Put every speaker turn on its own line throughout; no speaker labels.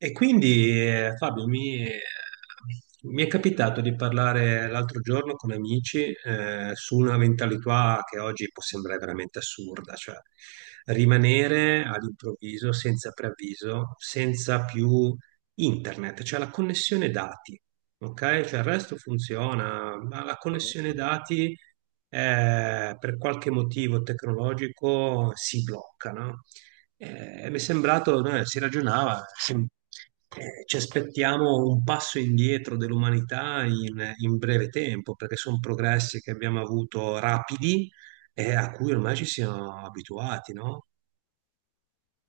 Fabio, mi è capitato di parlare l'altro giorno con amici su una mentalità che oggi può sembrare veramente assurda, cioè rimanere all'improvviso, senza preavviso, senza più internet, cioè la connessione dati, ok? Cioè il resto funziona, ma la connessione dati per qualche motivo tecnologico si blocca, no? Mi è sembrato, no, si ragionava, ci aspettiamo un passo indietro dell'umanità in breve tempo, perché sono progressi che abbiamo avuto rapidi e a cui ormai ci siamo abituati, no?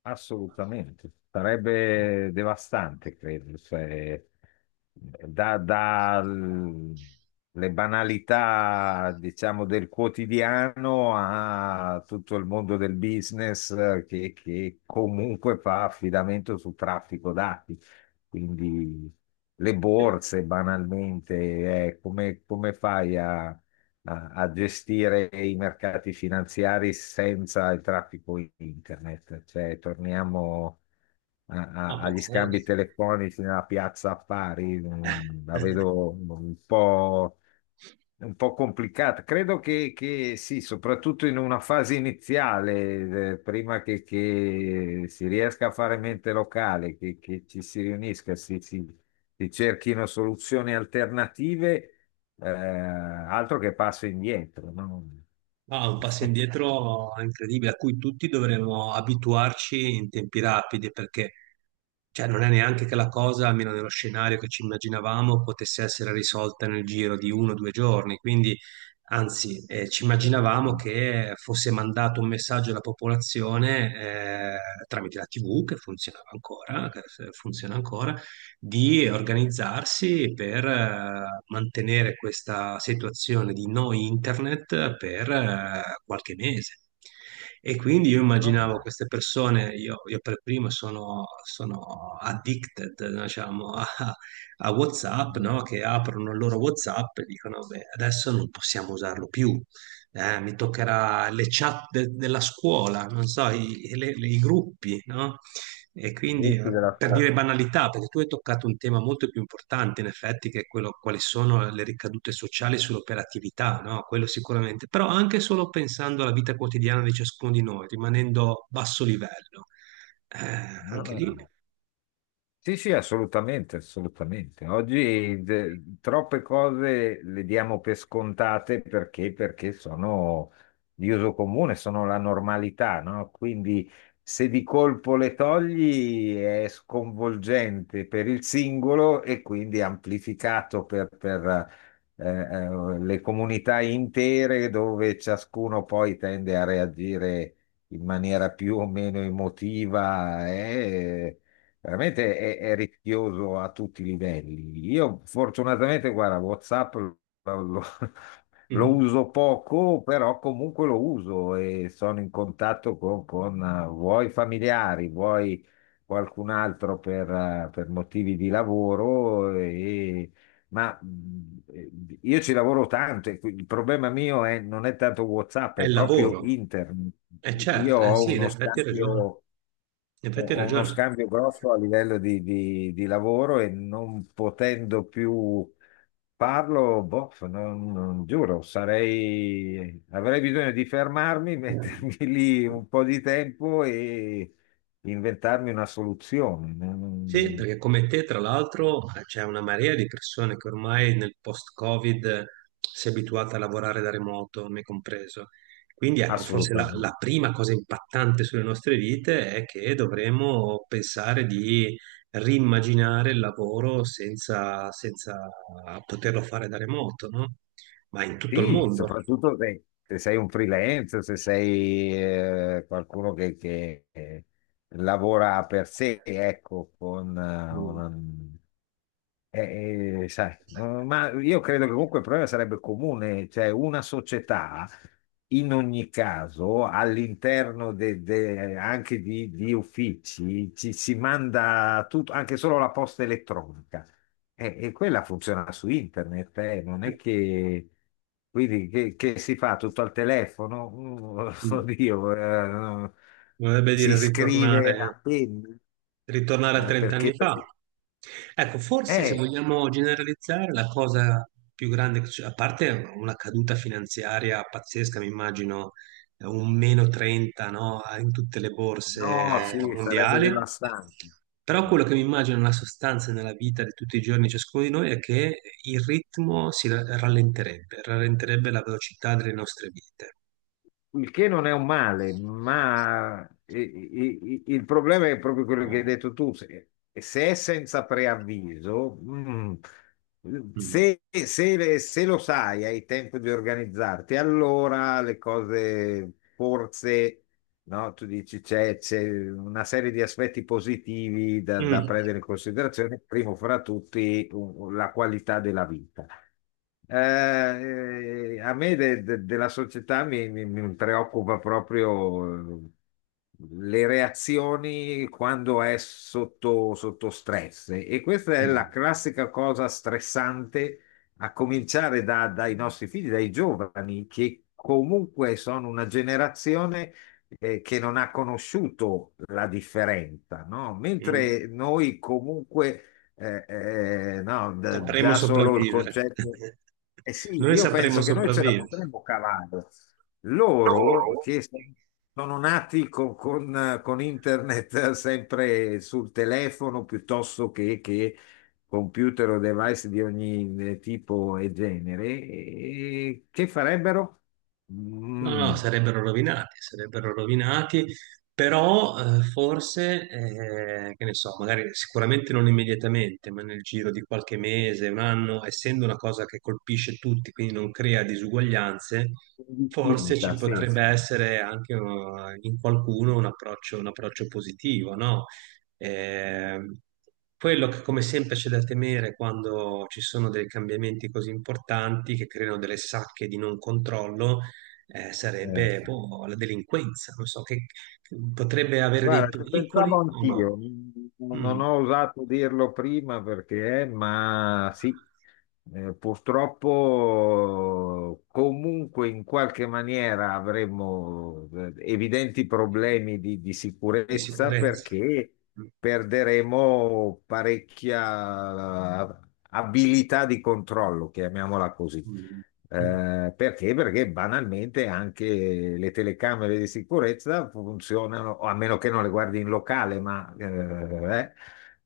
Assolutamente, sarebbe devastante, credo, se da, da l- le banalità, diciamo, del quotidiano a tutto il mondo del business che comunque fa affidamento su traffico dati. Quindi le borse, banalmente, come fai a gestire i mercati finanziari senza il traffico internet. Cioè, torniamo
No,
agli scambi
pazzesco.
telefonici nella piazza affari, la vedo un po'... È un po' complicata. Credo che sì, soprattutto in una fase iniziale, prima che si riesca a fare mente locale, che ci si riunisca, si cerchino soluzioni alternative, altro che passo indietro, no?
Ah, un passo indietro incredibile, a cui tutti dovremmo abituarci in tempi rapidi, perché cioè, non è neanche che la cosa, almeno nello scenario che ci immaginavamo, potesse essere risolta nel giro di uno o due giorni. Quindi, anzi, ci immaginavamo
No,
che fosse mandato un messaggio alla popolazione tramite la TV, che funzionava ancora, che funziona ancora di organizzarsi per mantenere questa situazione di no internet per qualche mese. E quindi io
no, no.
immaginavo queste persone, io per primo sono, sono addicted, diciamo, a, a WhatsApp, no? Che aprono il loro WhatsApp e dicono, beh, adesso non possiamo usarlo più. Mi toccherà le chat della scuola, non so, i gruppi, no? E
I
quindi
gruppi della
per
scuola.
dire banalità, perché tu hai toccato un tema molto più importante, in effetti, che è quello quali sono le ricadute sociali sull'operatività, no? Quello sicuramente, però anche solo pensando alla vita quotidiana di ciascuno di noi, rimanendo a basso livello,
No,
anche
no.
lì
Sì, sì, assolutamente, assolutamente. Oggi troppe cose le diamo per scontate perché sono di uso comune, sono la normalità, no? Quindi se di colpo le togli è sconvolgente per il singolo e quindi amplificato per le comunità intere dove ciascuno poi tende a reagire in maniera più o meno emotiva. Veramente è rischioso a tutti i livelli. Io fortunatamente, guarda, WhatsApp lo- lo
mhm,
uso poco, però comunque lo uso e sono in contatto con vuoi familiari, vuoi qualcun altro per motivi di lavoro. Ma mh, io ci lavoro tanto e il problema mio è, non è tanto WhatsApp,
è
è
il
proprio
lavoro,
internet.
è
Io
certo,
ho
sì, in
uno
effetti hai
scambio
ragione,
ho
in effetti hai
ho uno
ragione.
scambio grosso a livello di, di lavoro e non potendo più farlo, boh, giuro, sarei, avrei bisogno di fermarmi, mettermi lì un po' di tempo e inventarmi una soluzione.
Sì, perché come te, tra l'altro, c'è una marea di persone che ormai nel post-Covid si è abituata a lavorare da remoto, me compreso. Quindi ecco, forse
Assolutamente.
la prima cosa impattante sulle nostre vite è che dovremo pensare di rimmaginare il lavoro senza poterlo fare da remoto, no? Ma in tutto il
Sì,
mondo.
soprattutto se, se sei un freelance, se sei qualcuno che lavora per sé, ecco, con
Mm.
una... sai, ma io credo che comunque il problema sarebbe comune, cioè una società in ogni caso all'interno anche di uffici ci si manda tutto, anche solo la posta elettronica. E quella funziona su internet, non
Eh,
è che, quindi che si fa tutto al telefono.
mm.
Oddio, no,
Vorrebbe
si
dire
scrive
ritornare.
a penna,
Ritornare a
eh,
30
perché,
anni fa.
perché,
Ecco, forse se
eh,
vogliamo generalizzare, la cosa più grande, che a parte una caduta finanziaria pazzesca, mi immagino un meno 30, no, in tutte le
no,
borse
sì, sarebbe
mondiali,
devastante.
però quello che mi immagino nella sostanza e nella vita di tutti i giorni ciascuno di noi è che il ritmo si rallenterebbe, rallenterebbe la velocità delle nostre vite.
Il che non è un male, ma il problema è proprio quello che hai detto tu. Se, se è senza preavviso,
Mm.
se lo sai, hai tempo di organizzarti, allora le cose forse, no? Tu dici c'è una serie di aspetti positivi da
Mm.
prendere in considerazione, primo fra tutti la qualità della vita. A me della società mi preoccupa proprio le reazioni quando è sotto stress e questa è la
Mm.
classica cosa stressante a cominciare dai nostri figli, dai giovani, che comunque sono una generazione che non ha conosciuto la differenza, no?
Mm.
Mentre noi comunque no,
Sapremo
già solo il
sopravvivere.
concetto. Eh sì,
Noi
io
sapremo
penso che noi ce la
sopravvivere.
potremmo cavare. Loro
Loro?
che so- Sono nati con internet sempre sul telefono piuttosto che computer o device di ogni tipo e genere, e che farebbero?
No, no,
Mm,
sarebbero rovinati, però forse, che ne so, magari sicuramente non immediatamente, ma nel giro di qualche mese, un anno, essendo una cosa che colpisce tutti, quindi non crea disuguaglianze, forse
distinta,
ci
sì,
potrebbe
sì.
essere anche in qualcuno un approccio positivo, no? Eh, quello che come sempre c'è da temere quando ci sono dei cambiamenti così importanti che creano delle sacche di non controllo sarebbe
Sì.
boh, la delinquenza, non so, che potrebbe avere dei
Guarda, ci
pericoli
pensavo
o
anch'io,
no?
non
Mm,
ho osato dirlo prima perché, ma sì, purtroppo comunque in qualche maniera avremo evidenti problemi di,
di
sicurezza
sicurezza.
perché
Mm,
perderemo parecchia abilità di controllo, chiamiamola così.
mm, mm,
Perché? Perché banalmente anche le telecamere di sicurezza funzionano, o a meno che non le guardi in locale, ma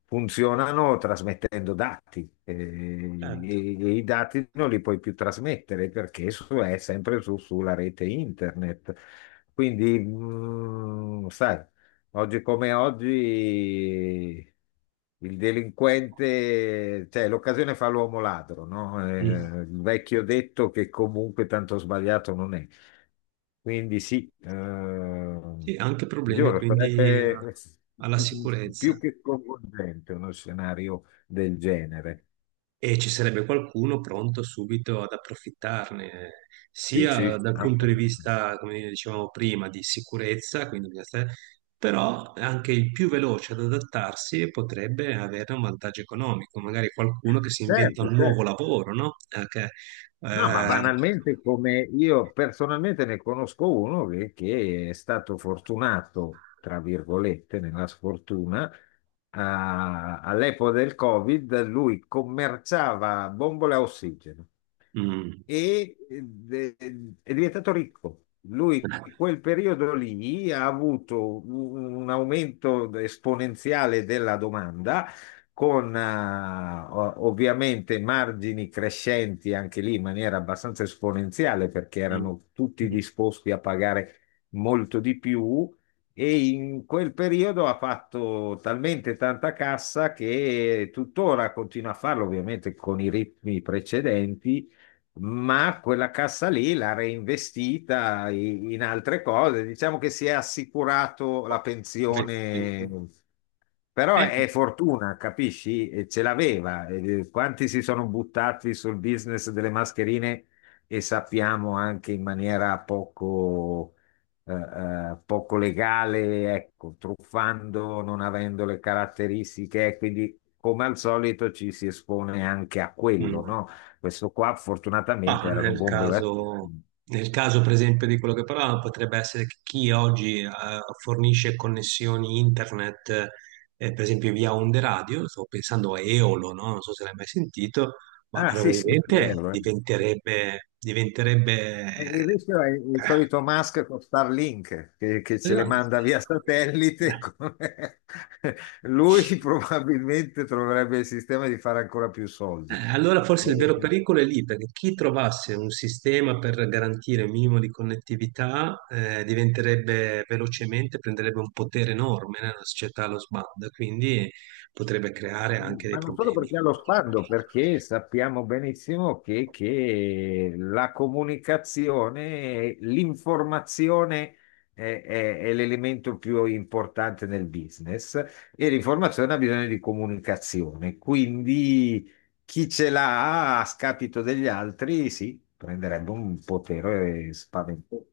funzionano trasmettendo dati.
certo.
E i dati non li puoi più trasmettere perché è sempre sulla rete internet. Quindi, sai, oggi come oggi il delinquente, cioè l'occasione fa l'uomo ladro, no?
Mm.
Il vecchio detto che comunque tanto sbagliato non è. Quindi sì,
Sì, anche problemi
giuro,
quindi
sarebbe
alla sicurezza.
più che coinvolgente uno scenario del genere.
E ci sarebbe qualcuno pronto subito ad approfittarne,
Sì,
sia
sì,
dal punto di
assolutamente.
vista, come dicevamo prima, di sicurezza, quindi bisogna stare- però anche il più veloce ad adattarsi potrebbe avere un vantaggio economico, magari qualcuno che si inventa
Certo,
un nuovo
certo.
lavoro, no? Che,
No, ma
eh,
banalmente come io personalmente ne conosco uno che è stato fortunato, tra virgolette, nella sfortuna, all'epoca del Covid, lui commerciava bombole a ossigeno
mm,
e eh, è diventato ricco. Lui, in quel periodo lì, ha avuto un aumento esponenziale della domanda, con ovviamente margini crescenti anche lì in maniera abbastanza esponenziale, perché erano
mm,
tutti
mm,
disposti a pagare molto di più. E in quel periodo ha fatto talmente tanta cassa che tuttora continua a farlo, ovviamente con i ritmi precedenti, ma quella cassa lì l'ha reinvestita in altre cose. Diciamo che si è assicurato la pensione, però
eh,
è fortuna, capisci? E ce l'aveva. Quanti si sono buttati sul business delle mascherine e sappiamo anche in maniera poco legale, ecco, truffando, non avendo le caratteristiche, quindi come al solito ci si espone anche a quello,
mm.
no? Questo qua fortunatamente
Ma
erano bombole.
nel caso, per esempio, di quello che parlavamo, potrebbe essere che chi oggi fornisce connessioni internet, per esempio via onde radio, sto pensando a Eolo, no? Non so se l'hai mai sentito, ma
Ah,
però,
sì, sì, sì,
probabilmente
euro, eh.
diventerebbe, diventerebbe...
E il rischio è il solito Musk con Starlink che ce le
esatto.
manda via satellite. Come... lui probabilmente troverebbe il sistema di fare ancora più soldi.
Allora forse il vero
Eh,
pericolo è lì, perché chi trovasse un sistema per garantire un minimo di connettività diventerebbe velocemente, prenderebbe un potere enorme nella società allo sbando, e quindi potrebbe creare anche dei
Ma non solo
problemi.
perché ha lo sguardo, perché sappiamo benissimo che la comunicazione, l'informazione è l'elemento più importante nel business e l'informazione ha bisogno di comunicazione. Quindi chi ce l'ha a scapito degli altri, sì, prenderebbe un potere spaventoso.